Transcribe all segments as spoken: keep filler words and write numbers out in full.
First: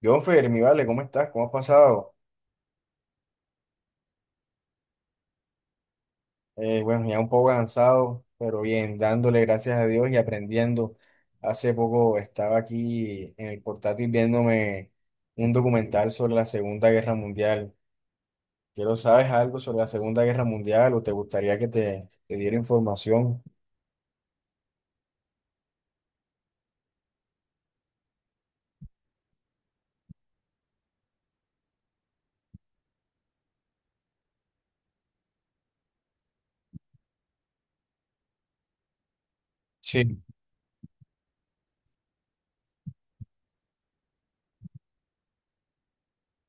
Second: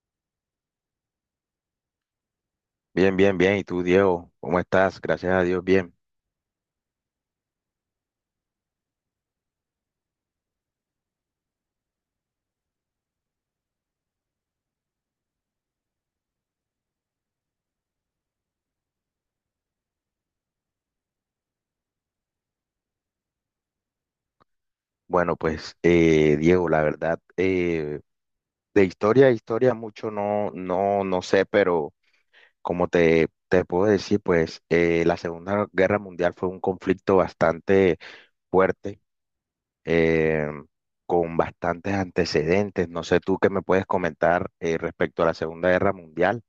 Yo, Fermi, vale, ¿cómo estás? ¿Cómo has pasado? Bien, bien, bien. ¿Y tú, Diego? ¿Cómo estás? Gracias a Dios, bien. Eh, bueno, ya un poco cansado, pero bien, dándole gracias a Dios y aprendiendo. Hace poco estaba aquí en el portátil viéndome un documental sobre la Segunda Guerra Mundial. Quiero, ¿sabes algo sobre la Segunda Guerra Mundial o te gustaría que te, te diera información? Bueno, pues, eh, Diego, la verdad, eh, de historia a historia mucho no, no, no sé, pero como te, te puedo decir, pues, eh, la Segunda Guerra Mundial fue un conflicto bastante fuerte, Sí. eh, con bastantes antecedentes. No sé tú qué me puedes comentar, eh, respecto a la Segunda Guerra Mundial.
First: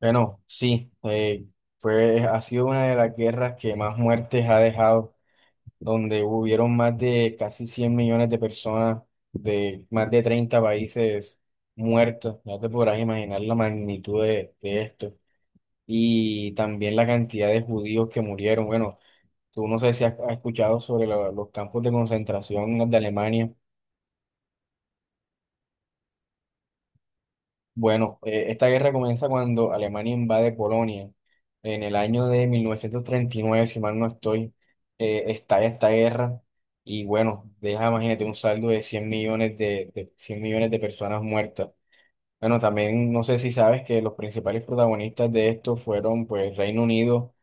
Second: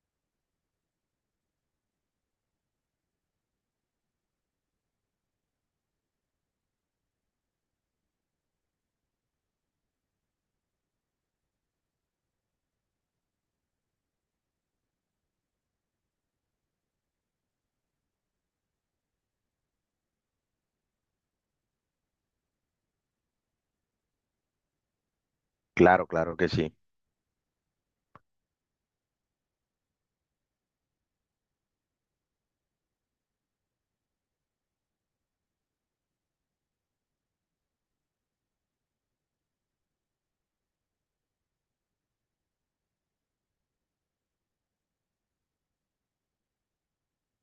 Bueno, sí, eh, fue, ha sido una de las guerras que más muertes ha dejado, donde hubieron más de casi cien millones de personas de más de treinta países muertos. Ya te podrás imaginar la magnitud de, de esto. Y también la cantidad de judíos que murieron. Bueno, tú no sé si has, has escuchado sobre lo- los campos de concentración de Alemania. Claro, claro que sí, Bueno, eh, esta guerra comienza cuando Alemania invade Polonia. En el año de mil novecientos treinta y nueve, si mal no estoy, eh, estalla esta guerra y bueno, deja, imagínate, un saldo de cien millones de, de cien millones de personas muertas. Bueno, también no sé si sabes que los principales protagonistas de esto fueron pues Reino Unido,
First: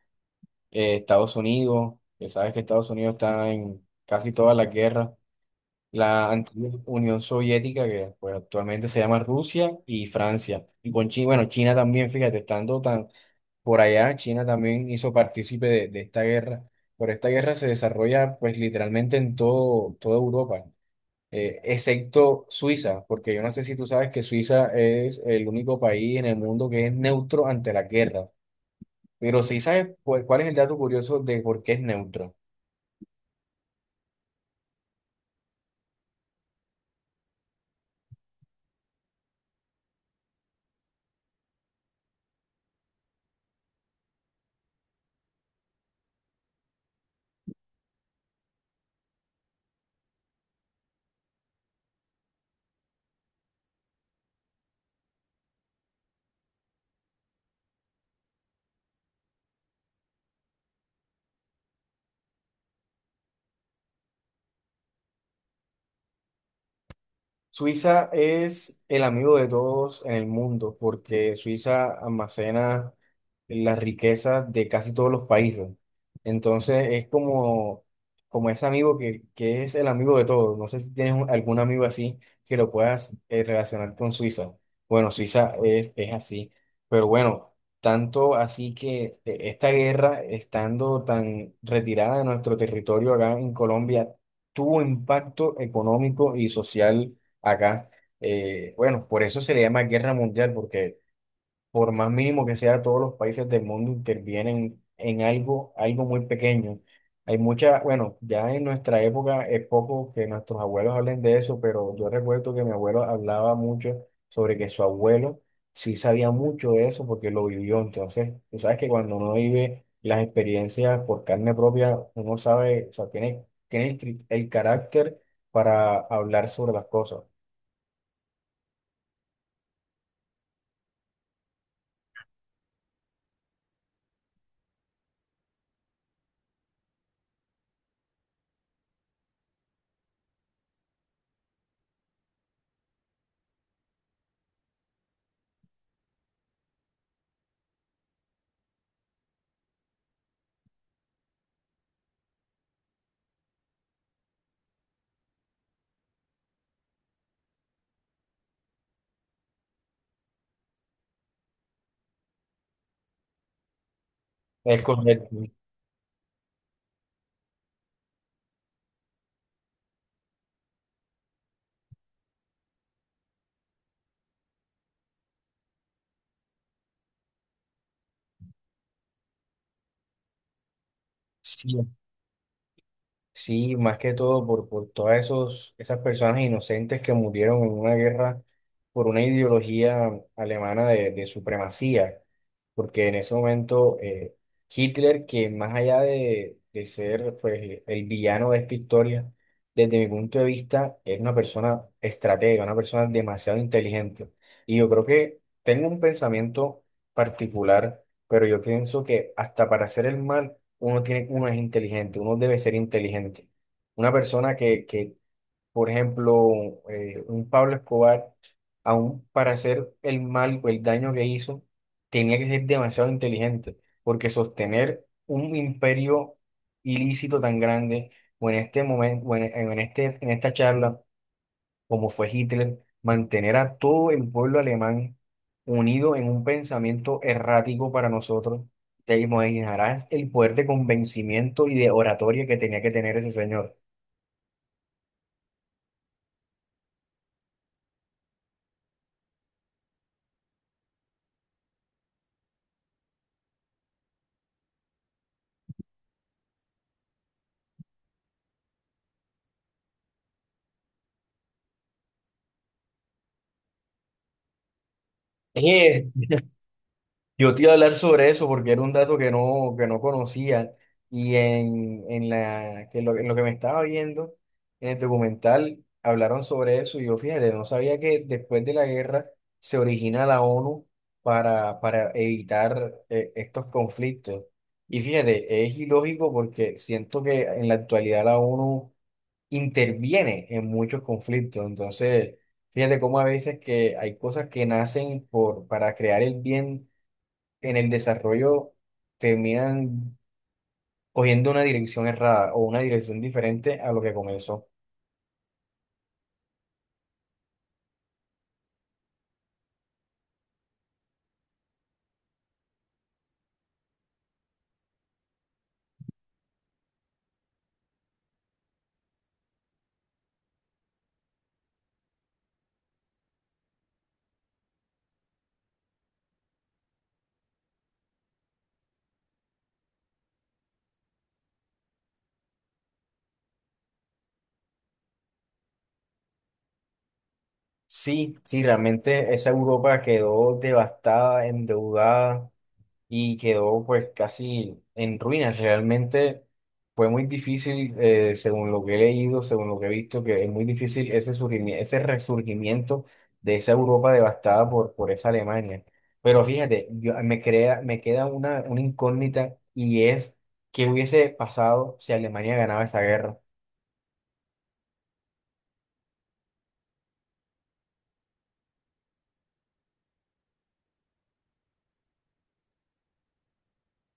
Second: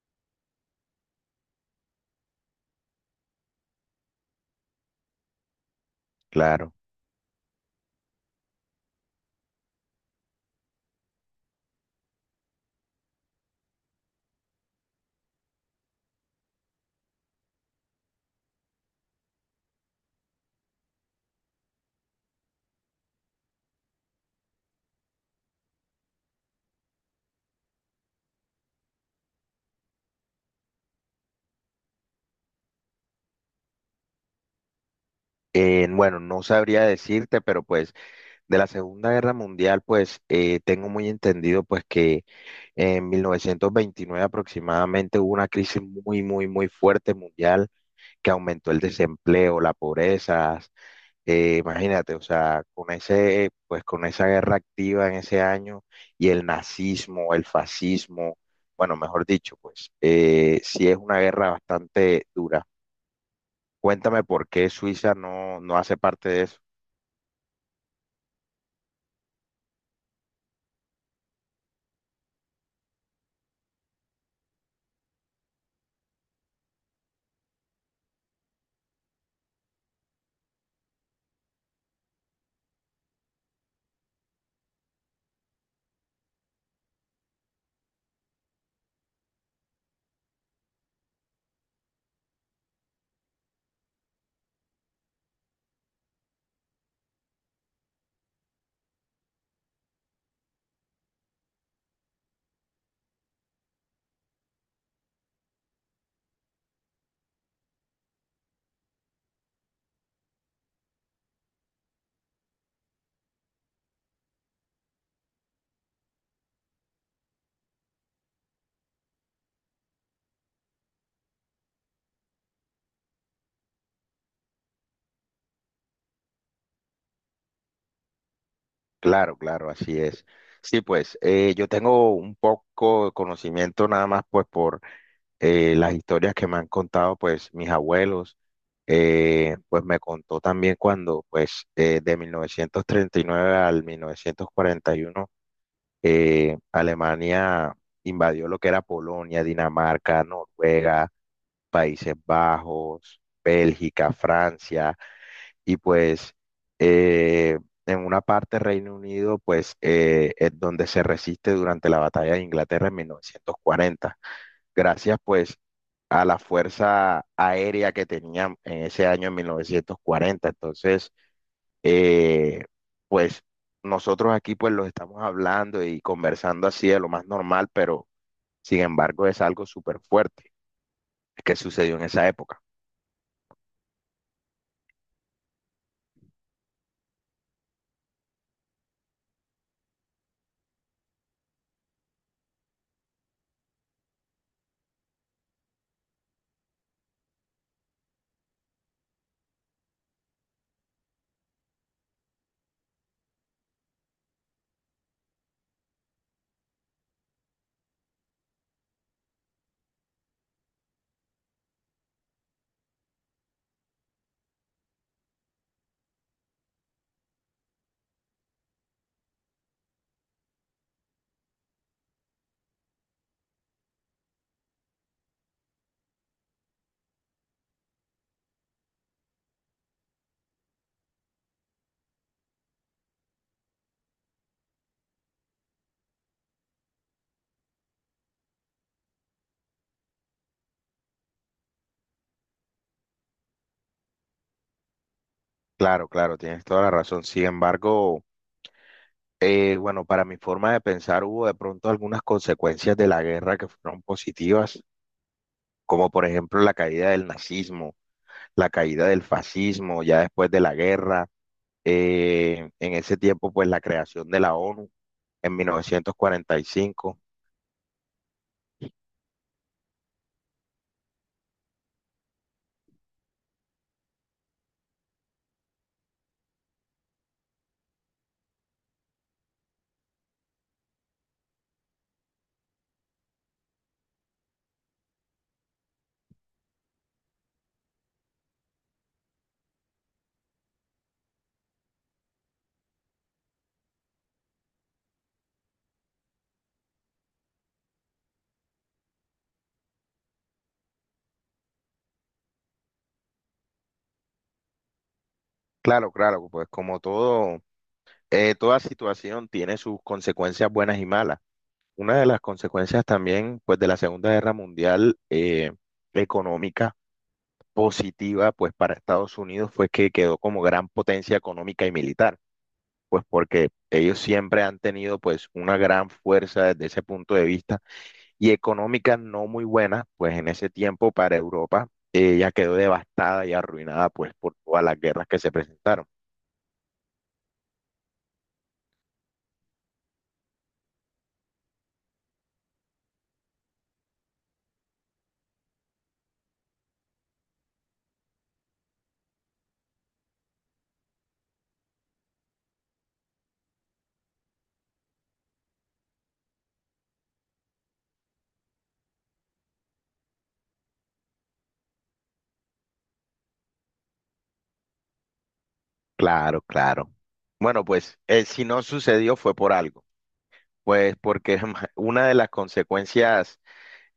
eh, Estados Unidos, que sabes que Estados Unidos está en casi todas las guerras, la antigua claro. Unión Soviética, que pues actualmente se llama Rusia, y Francia. Y con China, bueno, China también, fíjate, estando tan por allá, China también hizo partícipe de, de esta guerra. Pero esta guerra se desarrolla pues literalmente en todo, toda Europa, eh, excepto Suiza, porque yo no sé si tú sabes que Suiza es el único país en el mundo que es neutro ante la guerra. Pero sí sabes pues cuál es el dato curioso de por qué es neutro. Eh, bueno, no sabría decirte, pero pues, de la Segunda Guerra Mundial, pues eh, tengo muy entendido pues que en mil novecientos veintinueve aproximadamente hubo una crisis muy, muy, muy fuerte mundial que aumentó el desempleo, la pobreza. Eh, imagínate, o sea, con ese, pues con esa guerra activa en ese año y el nazismo, el fascismo, bueno, mejor dicho, pues eh, sí es una guerra bastante dura. Cuéntame por qué Suiza no, no hace parte de eso. Suiza es el amigo de todos en el mundo porque Suiza almacena las riquezas de casi todos los países. Entonces es como como ese amigo que, que es el amigo de todos. No sé si tienes un- algún amigo así que lo puedas eh, relacionar con Suiza. Bueno, Suiza es, es así. Pero bueno, tanto así que eh, esta guerra, estando tan retirada de nuestro territorio acá en Colombia, tuvo impacto económico y social acá. Eh, bueno, por eso se le llama guerra mundial, porque por más mínimo que sea, todos los países del mundo intervienen en algo, algo muy pequeño. Hay mucha, bueno, ya en nuestra época es poco que nuestros abuelos hablen de eso, pero yo recuerdo que mi abuelo hablaba mucho sobre que su abuelo sí sabía mucho de eso porque lo vivió. Entonces, tú sabes que cuando uno vive las experiencias por carne propia, uno sabe, o sea, tiene, tiene el, tri- el carácter para hablar sobre las cosas. Claro, claro, así es. Sí, pues eh, yo tengo un poco de conocimiento nada más pues por eh, las historias que me han contado pues mis abuelos. Eh, pues me contó también cuando pues eh, de mil novecientos treinta y nueve al mil novecientos cuarenta y uno eh, Alemania invadió lo que era Polonia, Dinamarca, Noruega, Países Bajos, Bélgica, Francia y pues eh, en una parte Reino Unido pues eh, es donde se resiste durante la batalla de Inglaterra en mil novecientos cuarenta, Es gracias correcto. pues a la fuerza aérea que tenían en ese año en mil novecientos cuarenta. Entonces, eh, pues nosotros aquí pues los estamos hablando y conversando así de lo más normal, pero sin embargo es algo súper fuerte que Sí, sucedió en esa época. sí, más que todo por, por todas esos, esas personas inocentes que murieron en una guerra por una ideología alemana de, de supremacía, porque en ese momento eh, Hitler, que más allá de, de ser pues el villano de esta historia, desde mi punto de vista, es una persona estratega, una persona demasiado inteligente. Y yo creo que tengo un pensamiento particular. Pero yo pienso que hasta para hacer el mal, uno tiene, uno es inteligente, uno debe ser inteligente. Una persona que, que, por ejemplo, eh, un Pablo Escobar, aún para hacer el mal o el daño que hizo, tenía que ser demasiado inteligente, porque sostener un imperio ilícito tan grande, o en este momento, o en en este, en esta charla, como fue Hitler, mantener a todo el pueblo alemán unido en un pensamiento errático para nosotros, te imaginarás el poder de convencimiento y de oratoria que tenía que tener ese señor. Claro, claro, tienes toda la razón. Sin embargo, Eh, bueno, para mi forma de pensar hubo de pronto algunas consecuencias de la guerra que fueron positivas, como por ejemplo la caída del nazismo, la caída del fascismo ya después de la guerra, eh, en ese tiempo pues la creación de la ONU en mil novecientos cuarenta y cinco. Yo te iba a hablar sobre eso porque era un dato que no, que no conocía y en, en la, que lo, en lo que me estaba viendo en el documental hablaron sobre eso y yo, fíjate, no sabía que después de la guerra se origina la ONU para, para evitar eh, estos conflictos. Y fíjate, es ilógico porque siento que en la actualidad la ONU interviene en muchos conflictos, entonces... Fíjate cómo a veces que hay cosas que nacen por, para crear el bien en el desarrollo terminan cogiendo una dirección errada o una dirección diferente a lo que comenzó. Claro, claro, pues como todo, eh, toda situación tiene sus consecuencias buenas y malas. Una de las consecuencias también pues de la Segunda Guerra Mundial económicas positiva pues para Estados Unidos fue que quedó como gran potencia económica y militar, pues porque ellos siempre han tenido pues una gran fuerza desde ese punto de vista y económica no muy buena, pues en ese tiempo para Europa eh, ya quedó devastada y arruinada pues por todas las guerras que se presentaron. Sí, sí, realmente esa Europa quedó devastada, endeudada, y quedó pues casi en ruinas. Realmente fue muy difícil, eh, según lo que he leído, según lo que he visto, que es muy difícil ese surgimi- ese resurgimiento de esa Europa devastada por, por esa Alemania. Pero fíjate, yo, me crea, me queda una, una incógnita, y es qué hubiese pasado si Alemania ganaba esa guerra. Claro, claro. Bueno, pues eh, si no sucedió fue por algo, pues porque una de las consecuencias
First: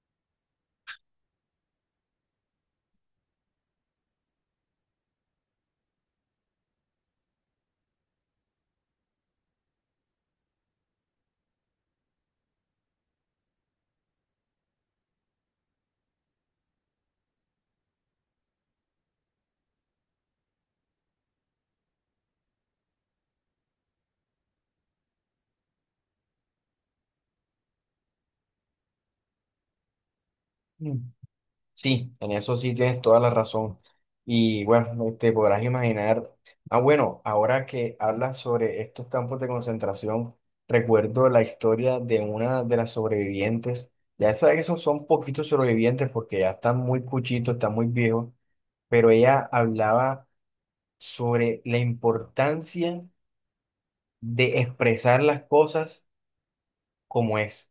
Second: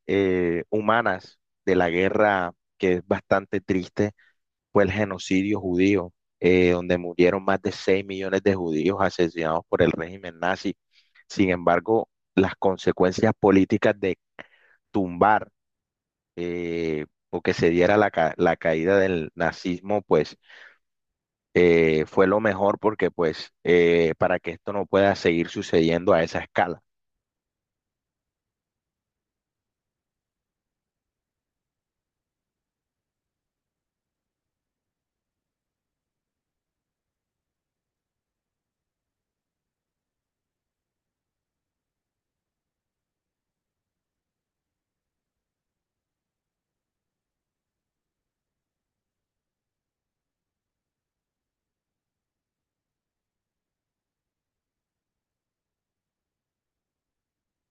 eh, humanas de la guerra, que es bastante triste, fue el genocidio judío, eh, donde murieron más de seis millones de judíos asesinados por el régimen nazi. Sin embargo, las consecuencias políticas de tumbar eh, o que se diera la, ca- la caída del nazismo, pues eh, fue lo mejor porque pues eh, para que esto no pueda seguir sucediendo a esa escala. Sí, en eso sí tienes toda la razón. Y bueno, te podrás imaginar. Ah, bueno, ahora que hablas sobre estos campos de concentración, recuerdo la historia de una de las sobrevivientes. Ya sabes que esos son poquitos sobrevivientes porque ya están muy cuchitos, están muy viejos, pero ella hablaba sobre la importancia de expresar las cosas como es.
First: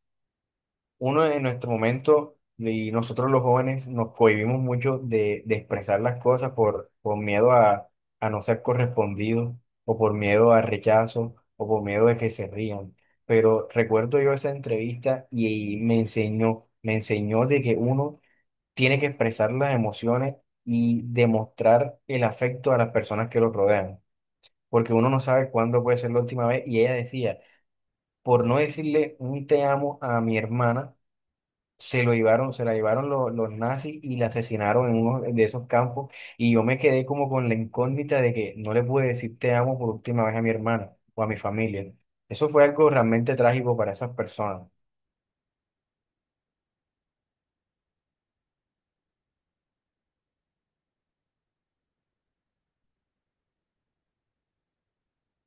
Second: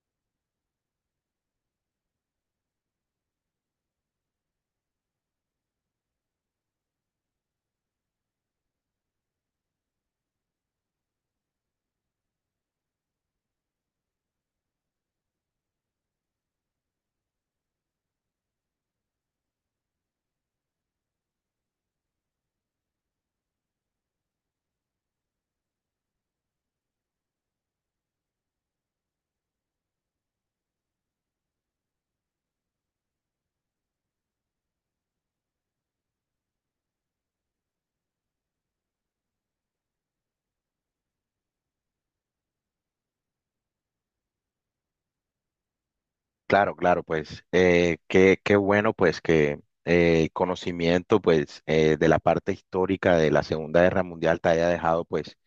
Uno en nuestro momento, y nosotros los jóvenes nos cohibimos mucho de, de expresar las cosas por, por miedo a, a no ser correspondido, o por miedo al rechazo, o por miedo de que se rían. Pero recuerdo yo esa entrevista y, y me enseñó, me enseñó de que uno tiene que expresar las emociones y demostrar el afecto a las personas que lo rodean, porque uno no sabe cuándo puede ser la última vez. Y ella decía, por no decirle un te amo a mi hermana, se lo llevaron, se la llevaron lo- los nazis y la asesinaron en uno de esos campos, y yo me quedé como con la incógnita de que no le pude decir te amo por última vez a mi hermana o a mi familia. Eso fue algo realmente trágico para esas personas. Claro, claro, pues eh, qué, qué bueno pues que eh, conocimiento pues eh, de la parte histórica de la Segunda Guerra Mundial te haya dejado pues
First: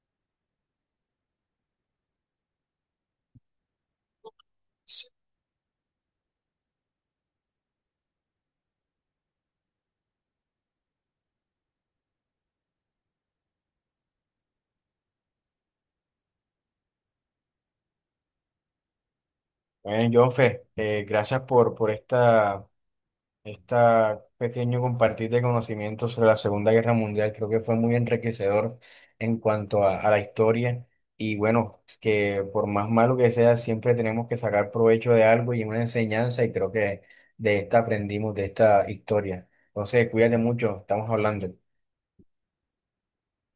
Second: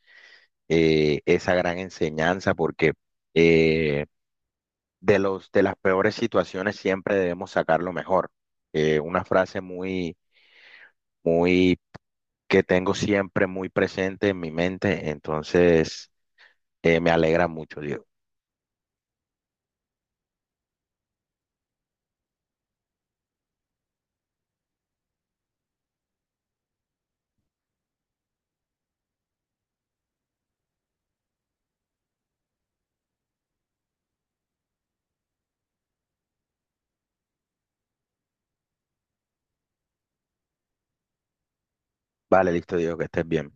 eh, esa gran enseñanza porque eh, de los, de las peores situaciones siempre debemos sacar lo mejor. Eh, una frase muy, muy que tengo siempre muy presente en mi mente, entonces eh, me alegra mucho, Dios. Bueno, Jonfer, eh, gracias por, por esta... Este pequeño compartir de conocimientos sobre la Segunda Guerra Mundial creo que fue muy enriquecedor en cuanto a, a la historia y bueno, que por más malo que sea, siempre tenemos que sacar provecho de algo y una enseñanza y creo que de esta aprendimos, de esta historia. Entonces, cuídate mucho, estamos hablando. Vale, listo, Dios, que estés bien.